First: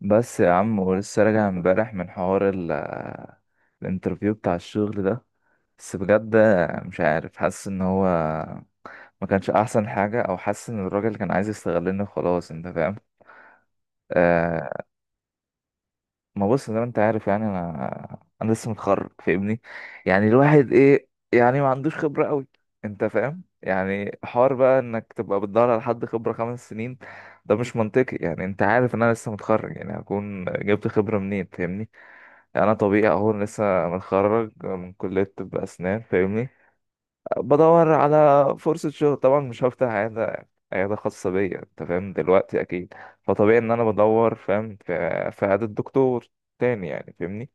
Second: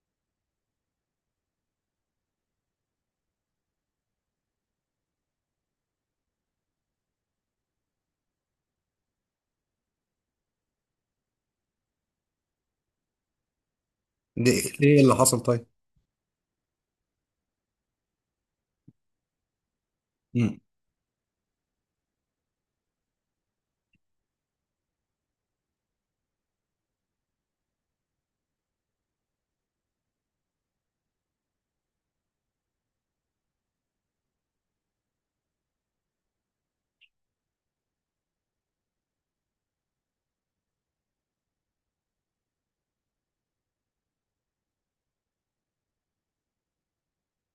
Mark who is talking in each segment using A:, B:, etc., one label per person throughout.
A: بس يا عم، ولسه راجع امبارح من حوار الانترفيو بتاع الشغل ده. بس بجد، مش عارف، حاسس ان هو ما كانش احسن حاجة، او حاسس ان الراجل كان عايز يستغلني. خلاص، انت فاهم؟
B: ليه
A: آه.
B: ليه اللي حصل طيب؟
A: ما بص، زي ما انت عارف، يعني انا لسه متخرج، فاهمني. يعني
B: مم.
A: الواحد ايه؟ يعني ما عندوش خبرة قوي، انت فاهم؟ يعني حوار بقى انك تبقى بتدور على حد خبرة 5 سنين، ده مش منطقي. يعني انت عارف ان انا لسه متخرج، يعني هكون جبت خبرة منين؟ فاهمني. يعني انا طبيعي اهو، لسه متخرج من كليه طب اسنان، فاهمني. بدور على فرصه شغل، طبعا مش هفتح عياده خاصه بيا، انت فاهم دلوقتي اكيد. فطبيعي ان انا بدور، فاهم، في عياده دكتور تاني، يعني فاهمني.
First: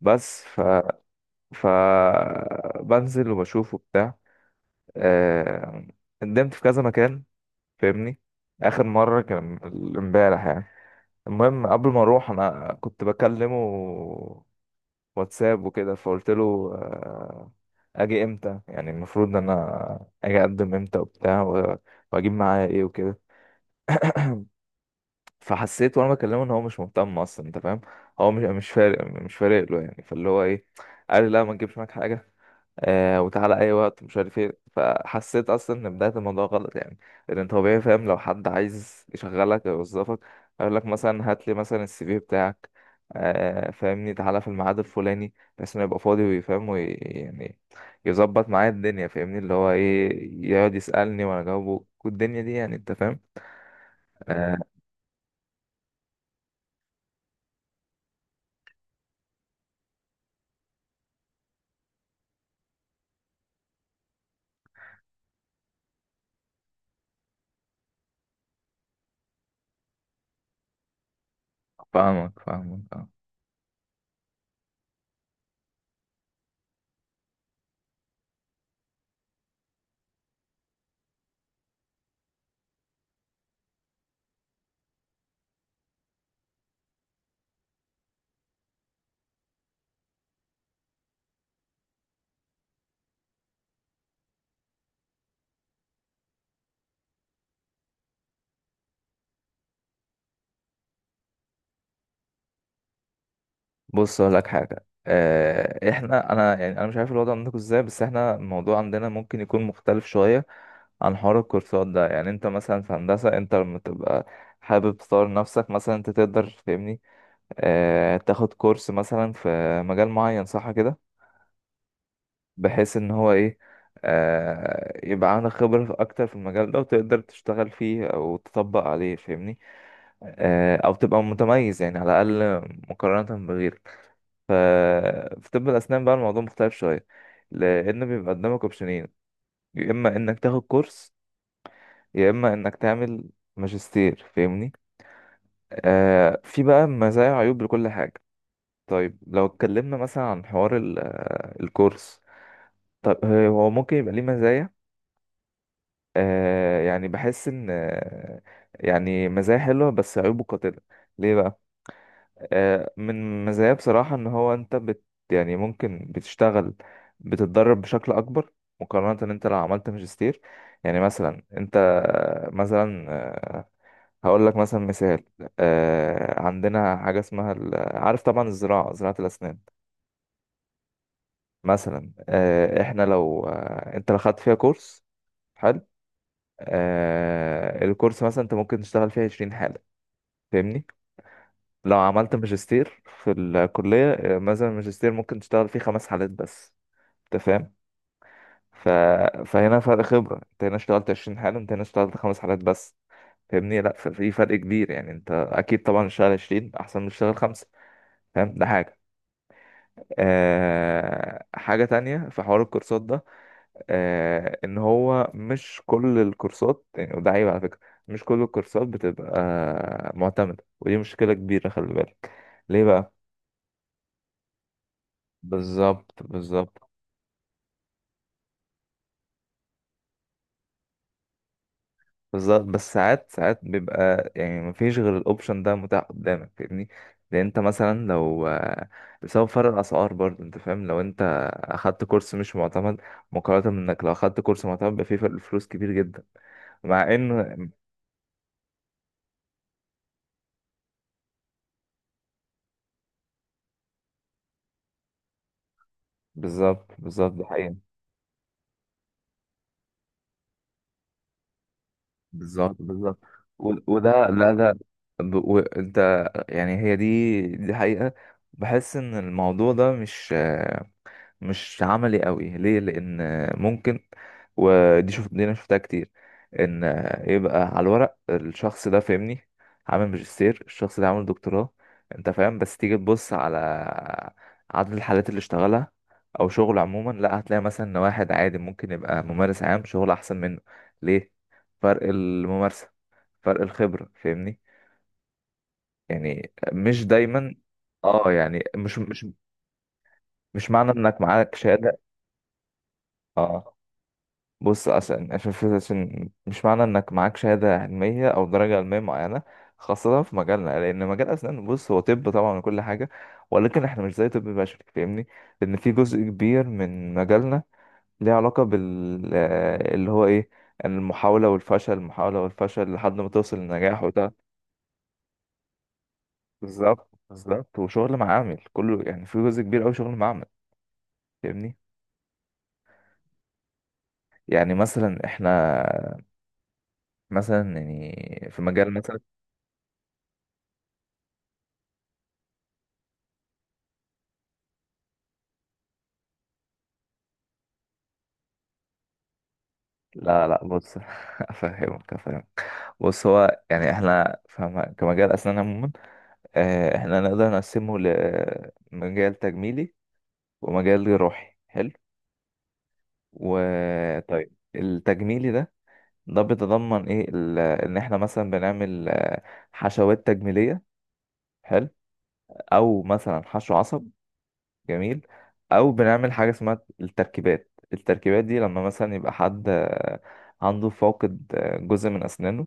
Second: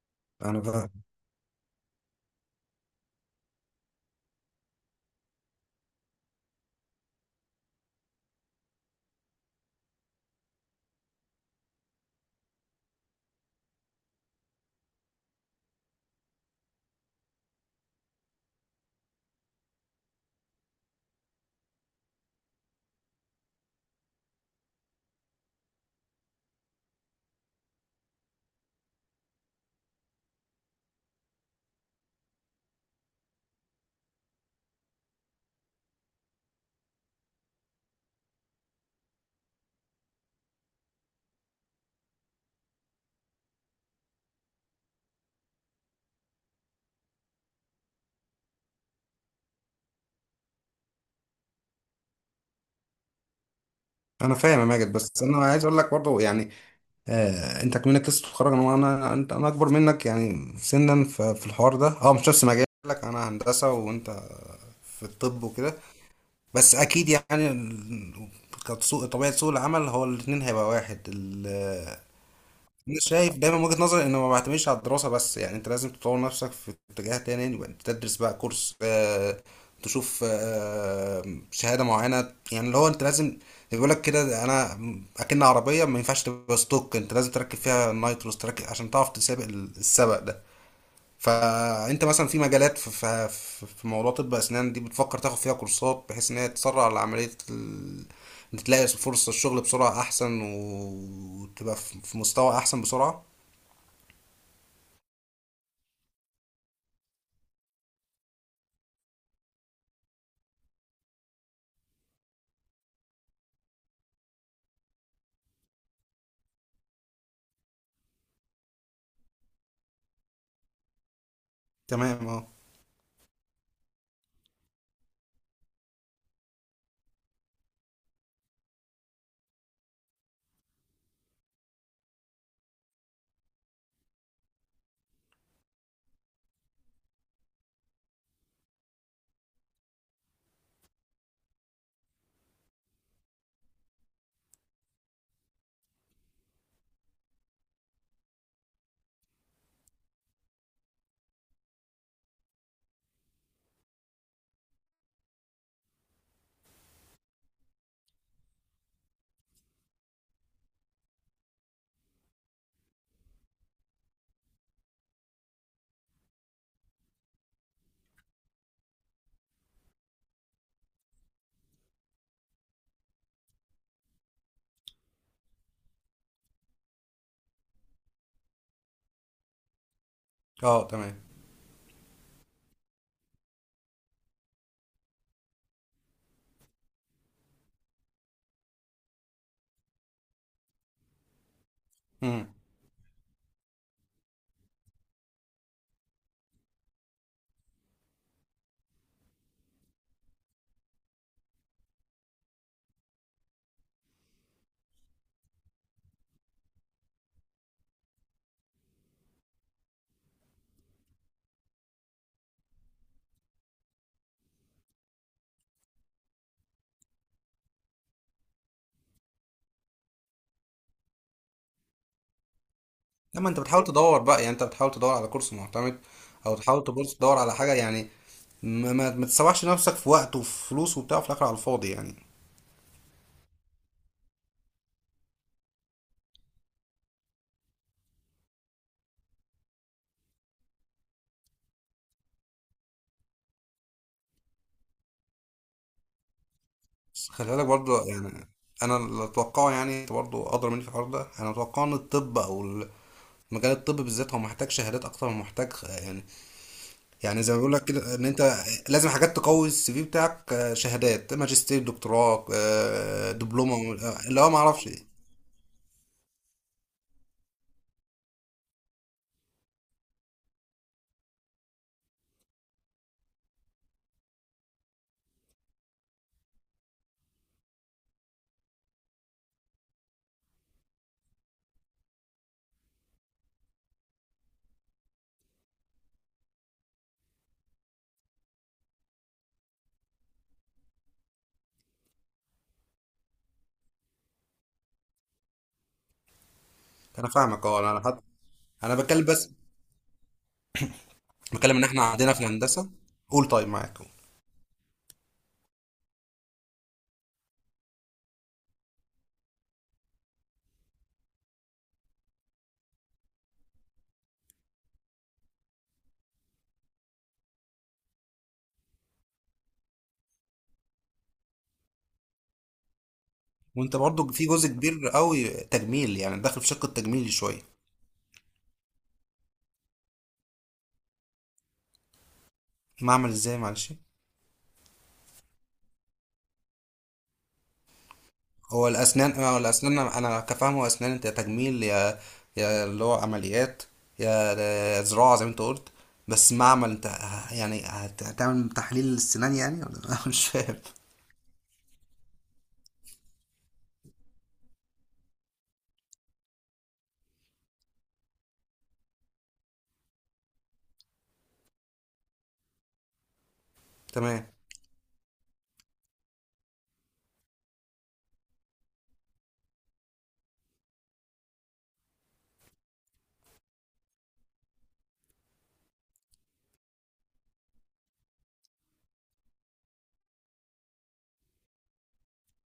A: بس ف
B: انا فاهم.
A: ف بنزل وبشوف وبتاع. آه، قدمت في كذا مكان، فاهمني. اخر مره كان امبارح يعني. المهم، قبل ما اروح انا كنت بكلمه واتساب وكده، فقلت له اجي امتى؟ يعني المفروض ان انا اجي اقدم امتى وبتاع واجيب معايا ايه وكده. فحسيت وانا بكلمه ان هو مش مهتم اصلا، انت فاهم؟ هو مش فارق، له يعني، فاللي هو ايه، قال لي: لا، ما تجيبش معاك حاجه، وتعالى اي وقت، مش عارف ايه. فحسيت اصلا ان بدايه الموضوع غلط يعني. لان انت طبيعي فاهم، لو حد عايز يشغلك او يوظفك، هيقول لك مثلا: هات لي مثلا السي في بتاعك، فاهمني، تعالى في الميعاد الفلاني، بحيث انه يبقى فاضي ويفهم يعني يظبط معايا الدنيا، فاهمني. اللي هو ايه، يقعد يسالني وانا اجاوبه والدنيا دي، يعني انت فاهم.
B: انا
A: آه،
B: فاهم يا ماجد، بس انا عايز اقول لك برضه يعني، انت كمنك لسه بتتخرج. انا وانا انت انا اكبر منك يعني سنا، في الحوار ده مش نفس مجالك. انا هندسه وانت في الطب وكده. بس اكيد يعني كسوق طبيعه، سوق العمل هو الاثنين هيبقى واحد.
A: فاهمك، فاهمك.
B: انا
A: آه.
B: شايف دايما من وجهة نظري انه ما بعتمدش على الدراسه بس، يعني انت لازم تطور نفسك في اتجاه تاني. يبقى انت تدرس بقى كورس، تشوف شهاده معينه. يعني اللي هو انت لازم، بيقول لك كده: انا اكن عربيه ما ينفعش تبقى ستوك، انت لازم تركب فيها النايتروس تركب عشان تعرف تسابق السبق ده. فانت مثلا في مجالات، في موضوع طب اسنان دي، بتفكر تاخد فيها كورسات بحيث ان هي تسرع العمليه. إن تلاقي فرصه الشغل بسرعه احسن وتبقى في مستوى احسن بسرعه.
A: بص اقول لك حاجه. انا يعني انا مش عارف الوضع عندكم ازاي، بس احنا الموضوع عندنا ممكن يكون مختلف شويه عن حوار الكورسات ده. يعني انت مثلا في هندسه، انت لما تبقى حابب تطور نفسك مثلا، انت تقدر، فاهمني، اه تاخد كورس مثلا في مجال معين، صح كده؟
B: تمام. اه.
A: بحيث ان هو ايه، اه يبقى عندك خبره اكتر في المجال ده، وتقدر تشتغل فيه او تطبق عليه، فاهمني، اه او تبقى متميز، يعني على الاقل مقارنه بغيرك. ف... في طب الأسنان بقى، الموضوع مختلف شوية، لأن بيبقى قدامك أوبشنين: يا إما إنك تاخد كورس، يا إما إنك تعمل ماجستير، فاهمني. في بقى مزايا وعيوب لكل حاجة. طيب، لو اتكلمنا مثلا عن حوار ال... آه، الكورس، طب هو ممكن يبقى ليه مزايا. يعني بحس إن، يعني مزايا حلوة بس عيوبه قاتلة. ليه بقى؟ من مزاياه بصراحة، ان هو انت يعني ممكن بتشتغل، بتتدرب بشكل اكبر مقارنة ان انت لو عملت ماجستير. يعني مثلا انت، مثلا، هقول لك مثلا مثال. عندنا حاجة اسمها عارف طبعا زراعة الاسنان.
B: اه تمام.
A: مثلا آه، احنا لو آه، انت لو خدت فيها كورس، حلو، الكورس مثلا انت ممكن تشتغل فيه 20 حالة، فاهمني. لو عملت
B: امم
A: ماجستير في الكلية، مثلا الماجستير ممكن تشتغل فيه 5 حالات بس، انت فاهم. ف... فهنا فرق خبرة، انت هنا اشتغلت 20 حالة، انت هنا اشتغلت 5 حالات بس، فاهمني. لا، ففي فرق كبير، يعني انت اكيد طبعا اشتغل 20 احسن من اشتغل 5، فاهم، ده حاجة. حاجة تانية في حوار الكورسات ده، ان هو مش كل الكورسات يعني، وده عيب على فكرة. مش كل الكورسات بتبقى معتمدة، ودي مشكلة كبيرة، خلي بالك. ليه بقى؟
B: لما انت بتحاول تدور بقى، يعني انت بتحاول تدور على كورس معتمد
A: بالظبط،
B: او
A: بالظبط،
B: تحاول تبص تدور على حاجه، يعني ما تسوحش نفسك في وقت وفي فلوس وبتاع في الاخر على الفاضي يعني.
A: بالظبط. بس ساعات ساعات بيبقى يعني مفيش غير الاوبشن ده متاح قدامك، فاهمني، لان انت مثلا لو بسبب فرق الاسعار برضه، انت فاهم، لو انت اخدت كورس مش معتمد، مقارنة انك لو اخدت كورس معتمد، بيبقى فيه فرق فلوس كبير جدا، مع
B: بس خلي بالك
A: ان...
B: برضه يعني، انا اللي اتوقعه يعني، انت برضه ادرى مني في الحوار ده. انا اتوقع ان الطب او مجال الطب بالذات هو محتاج شهادات اكتر من محتاج يعني.
A: بالظبط، بالظبط،
B: يعني
A: ده
B: زي ما بيقول
A: حقيقي.
B: لك كده ان انت لازم حاجات تقوي السي في بتاعك، شهادات ماجستير دكتوراه،
A: بالظبط، بالظبط.
B: دبلومه،
A: وده،
B: اللي هو
A: لا،
B: ما
A: ده.
B: اعرفش إيه.
A: وانت يعني، هي دي، دي حقيقة. بحس ان الموضوع ده مش عملي قوي. ليه؟ لان ممكن... ودي، شوف، دي انا شفتها كتير، ان يبقى على الورق الشخص ده، فاهمني، عامل ماجستير، الشخص ده عامل دكتوراه، انت فاهم. بس تيجي تبص على عدد الحالات اللي اشتغلها او شغل عموما، لا، هتلاقي مثلا ان واحد عادي ممكن يبقى ممارس عام شغل احسن منه. ليه؟ فرق الممارسة، فرق الخبرة، فاهمني. يعني مش
B: انا
A: دايما،
B: فاهمك. اه انا حتى
A: اه يعني
B: انا
A: مش
B: بتكلم،
A: مش
B: بس
A: مش معنى انك معاك
B: بتكلم ان
A: شهادة،
B: احنا عندنا في الهندسه. قول. طيب
A: اه
B: معاك قول.
A: بص، عشان مش معنى انك معاك شهادة علمية او درجة علمية معينة، خاصة في مجالنا، لان مجال اسنان، بص، هو طب طبعا وكل حاجة، ولكن احنا مش زي طب بشري، فاهمني. لان في جزء كبير من مجالنا ليه علاقة بال آه، اللي هو ايه، المحاولة والفشل، المحاولة والفشل، لحد ما توصل
B: وانت
A: للنجاح.
B: برضو
A: وده...
B: في جزء كبير قوي تجميل يعني، داخل في شق
A: بالظبط،
B: التجميل شويه.
A: بالظبط. وشغل معامل، كله يعني، في جزء كبير اوي شغل معامل، فاهمني.
B: معمل ازاي؟ معلش،
A: يعني مثلا احنا، مثلا يعني في
B: هو
A: مجال مثلا...
B: الاسنان هو الاسنان انا كفاهمه اسنان، انت يا تجميل، يا اللي هو عمليات، يا زراعه زي ما انت قلت. بس معمل؟ انت يعني هتعمل تحليل السنان يعني؟ ولا مش
A: لا، لا،
B: فاهم.
A: بص، افهمك، افهمك. بص هو يعني، احنا فاهم كمجال اسنان عموما، احنا نقدر نقسمه لمجال تجميلي ومجال جراحي، حلو،
B: تمام.
A: وطيب، التجميلي ده، ده بيتضمن ايه؟ ان احنا مثلا بنعمل، حشوات تجميلية، حلو، او مثلا حشو عصب، جميل، او بنعمل حاجة اسمها التركيبات. التركيبات دي لما مثلا يبقى حد عنده فاقد، جزء من اسنانه،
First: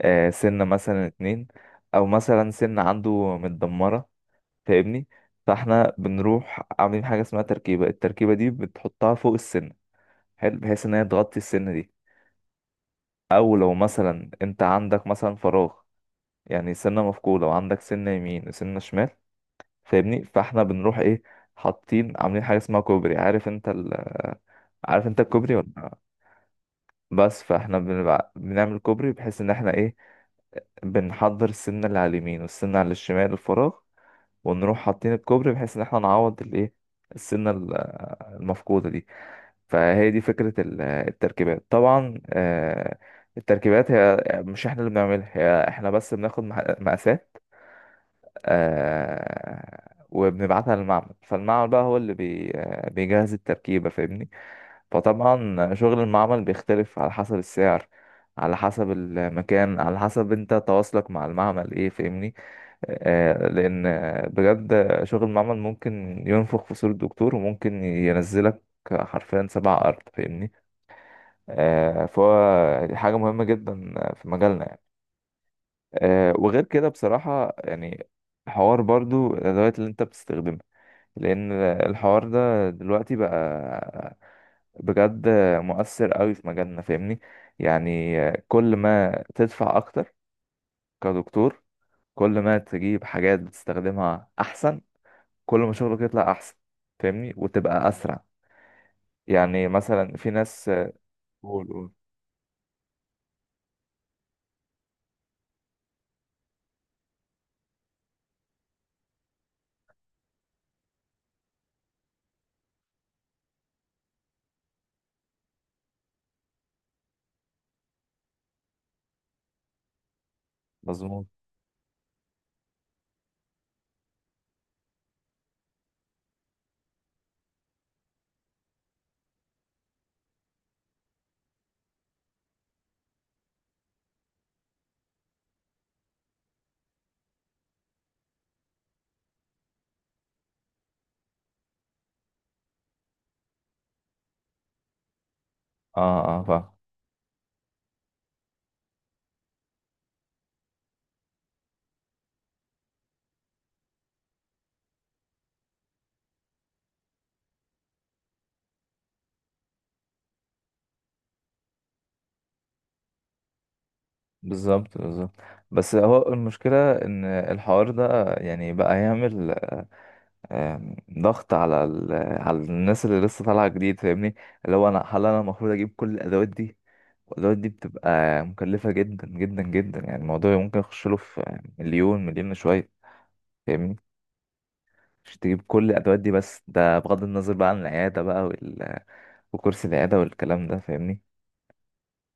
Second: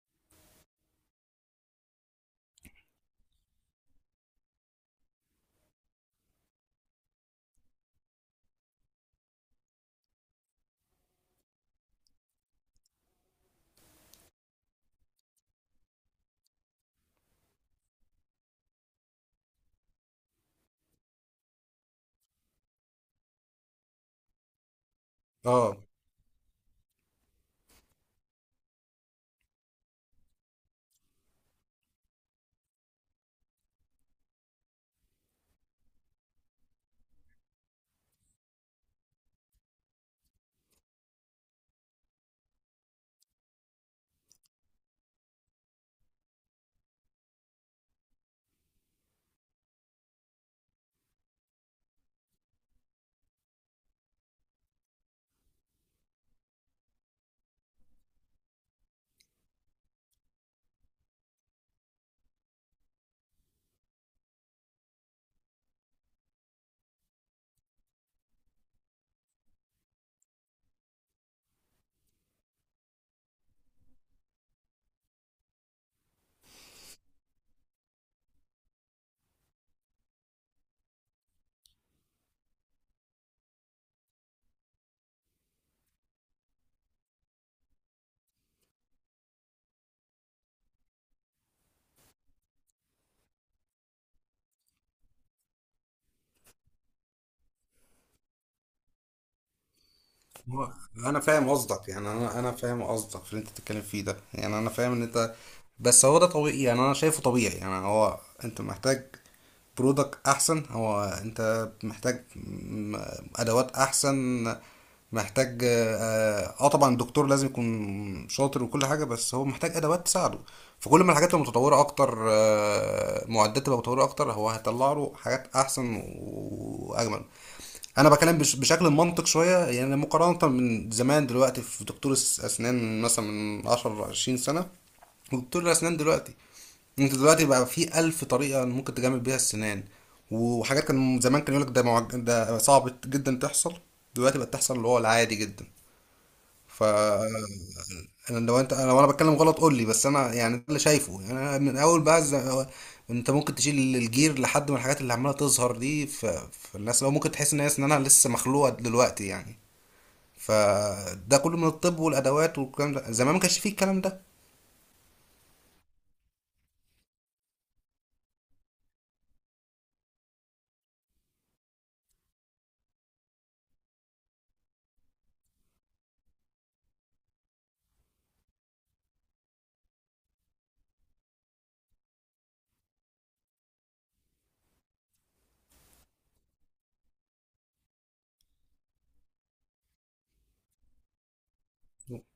A: سنة مثلا اتنين، او مثلا سن عنده متدمرة، فاهمني. فاحنا بنروح عاملين حاجة اسمها تركيبة. التركيبة دي بتحطها فوق السن، حلو، بحيث ان هي تغطي السن دي. او لو مثلا انت عندك مثلا فراغ، يعني سنة مفقودة، وعندك سنة يمين وسنة شمال، فاهمني. فاحنا بنروح ايه، حاطين عاملين حاجة اسمها كوبري. عارف انت الكوبري
B: اه.
A: ولا؟ بس فاحنا بنبقى بنعمل كوبري، بحيث ان احنا ايه، بنحضر السنة اللي على اليمين والسنة على الشمال، الفراغ، ونروح حاطين الكوبري، بحيث ان احنا نعوض الايه، السنة المفقودة دي. فهي دي فكرة التركيبات. طبعا التركيبات هي مش احنا اللي بنعملها، هي احنا بس بناخد مقاسات، وبنبعتها للمعمل، فالمعمل بقى هو اللي بي آه، بيجهز التركيبة، فاهمني. فطبعا شغل المعمل بيختلف على حسب السعر، على حسب المكان، على حسب انت تواصلك مع المعمل ايه، فاهمني. لأن بجد شغل المعمل ممكن ينفخ في صورة الدكتور، وممكن ينزلك حرفيا سبع أرض، فاهمني. فهو دي حاجة مهمة جدا في مجالنا يعني. وغير كده بصراحة، يعني حوار برضو الأدوات اللي أنت بتستخدمها، لأن الحوار ده دلوقتي بقى بجد مؤثر قوي في مجالنا، فاهمني. يعني كل ما تدفع أكتر كدكتور، كل ما تجيب حاجات بتستخدمها أحسن، كل ما شغلك يطلع احسن، فاهمني، وتبقى اسرع. يعني مثلا في ناس...
B: هو انا فاهم
A: قول،
B: قصدك،
A: قول.
B: يعني انا فاهم قصدك في اللي انت بتتكلم فيه ده. يعني انا فاهم ان انت، بس هو ده طبيعي. يعني انا شايفه طبيعي. يعني هو انت محتاج برودكت احسن، هو انت محتاج ادوات احسن. محتاج طبعا الدكتور لازم يكون شاطر وكل حاجه، بس هو محتاج ادوات تساعده. فكل ما
A: مظبوط.
B: الحاجات تبقى متطوره اكتر، معدات تبقى متطوره اكتر، هو هيطلع له حاجات احسن واجمل. انا بكلم بشكل منطق شويه يعني. مقارنه من زمان، دلوقتي في دكتور الاسنان مثلا من 10 20 سنه، دكتور الاسنان دلوقتي، انت دلوقتي بقى في الف طريقه ممكن تجمل بيها السنان. وحاجات كان زمان كان يقولك ده ده صعب جدا تحصل، دلوقتي بقت تحصل اللي هو العادي جدا.
A: اه، اه، فاهم.
B: ف انا لو انت، انا وانا بتكلم غلط قول لي، بس انا يعني ده اللي شايفه. يعني انا من اول بقى انت ممكن تشيل الجير لحد من الحاجات اللي عماله تظهر دي في الناس، لو ممكن تحس ان هي اسنانها لسه مخلوقه دلوقتي يعني. فده كله من الطب والادوات والكلام ده، زمان ما كانش فيه الكلام ده.
A: بالظبط، بالظبط. بس هو المشكلة ان الحوار ده يعني بقى يعمل ضغط على على الناس اللي لسه طالعة جديد، فاهمني. اللي هو، هل انا المفروض اجيب كل الادوات دي؟ والادوات دي بتبقى مكلفة جدا جدا جدا، يعني الموضوع ممكن يخش له في مليون مليون شوية، فاهمني، مش تجيب كل الادوات دي بس. ده بغض النظر بقى عن العيادة بقى، وكرسي العيادة والكلام ده، فاهمني.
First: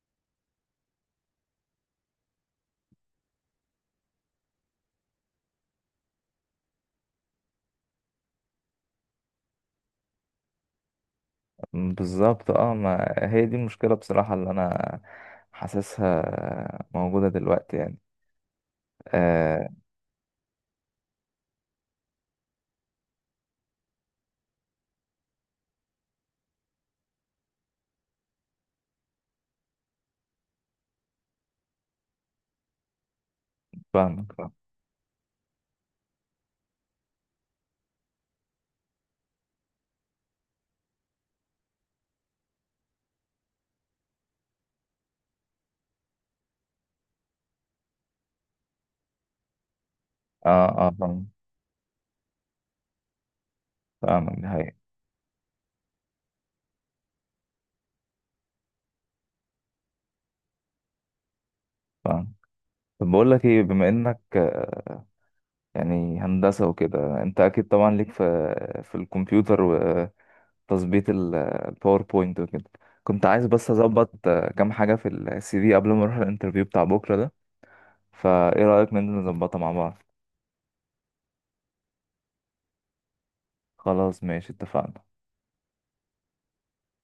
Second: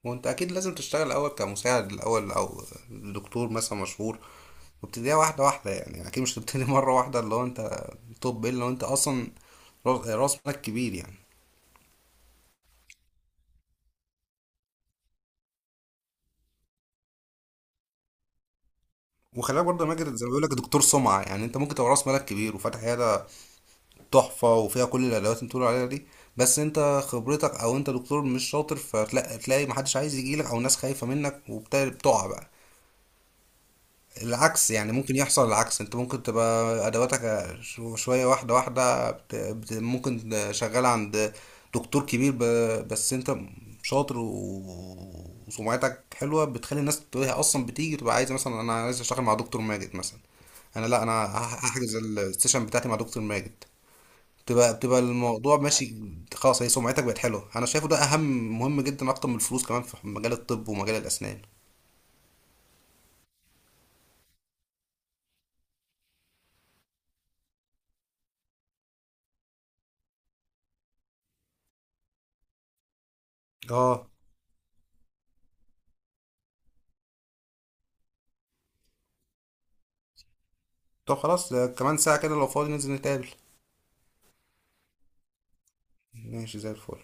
B: وانت اكيد لازم تشتغل الاول كمساعد الاول او دكتور مثلا مشهور، وابتديها واحده واحده، يعني اكيد مش تبتدي مره واحده اللي هو انت. طب الا لو انت اصلا رأس مالك كبير يعني.
A: بالظبط، اه، ما هي دي المشكلة بصراحة، اللي أنا حاسسها موجودة دلوقتي يعني.
B: وخلي
A: آه،
B: بالك برضه يا ماجد، زي ما بيقول لك دكتور سمعه، يعني انت ممكن تبقى راس مالك كبير وفاتح عياده تحفه وفيها كل الادوات اللي بتقول عليها دي، بس انت خبرتك او انت دكتور مش شاطر، فتلاقي محدش عايز يجيلك او ناس خايفه منك، وبتقع بقى.
A: فاهمك، فاهم.
B: العكس يعني ممكن يحصل. العكس انت ممكن تبقى ادواتك شوية واحدة واحدة، ممكن شغال عند دكتور كبير، بس انت شاطر وسمعتك حلوة، بتخلي الناس تقول هي اصلا بتيجي تبقى عايزة، مثلا انا عايز اشتغل مع دكتور ماجد مثلا.
A: اه،
B: انا
A: اه،
B: لا، انا
A: فاهم.
B: هحجز السيشن بتاعتي مع دكتور ماجد.
A: فاهمك، دي
B: بتبقى
A: حقيقة.
B: بتبقى الموضوع ماشي، خلاص. هي سمعتك بقت حلوه. انا شايفه ده اهم، مهم جدا اكتر من الفلوس كمان في مجال الطب ومجال الاسنان.
A: فاهم. طب بقول لك ايه، بما انك يعني هندسة وكده، انت اكيد طبعا ليك في الكمبيوتر وتظبيط الباوربوينت وكده. كنت عايز بس
B: اه.
A: اظبط كام حاجة في السي في قبل ما اروح الانترفيو بتاع بكرة ده. فايه رأيك ننزل نظبطها مع بعض؟
B: طب خلاص، كمان ساعة كده لو فاضي ننزل نتقابل.
A: خلاص، ماشي، اتفقنا.
B: ماشي زي الفل.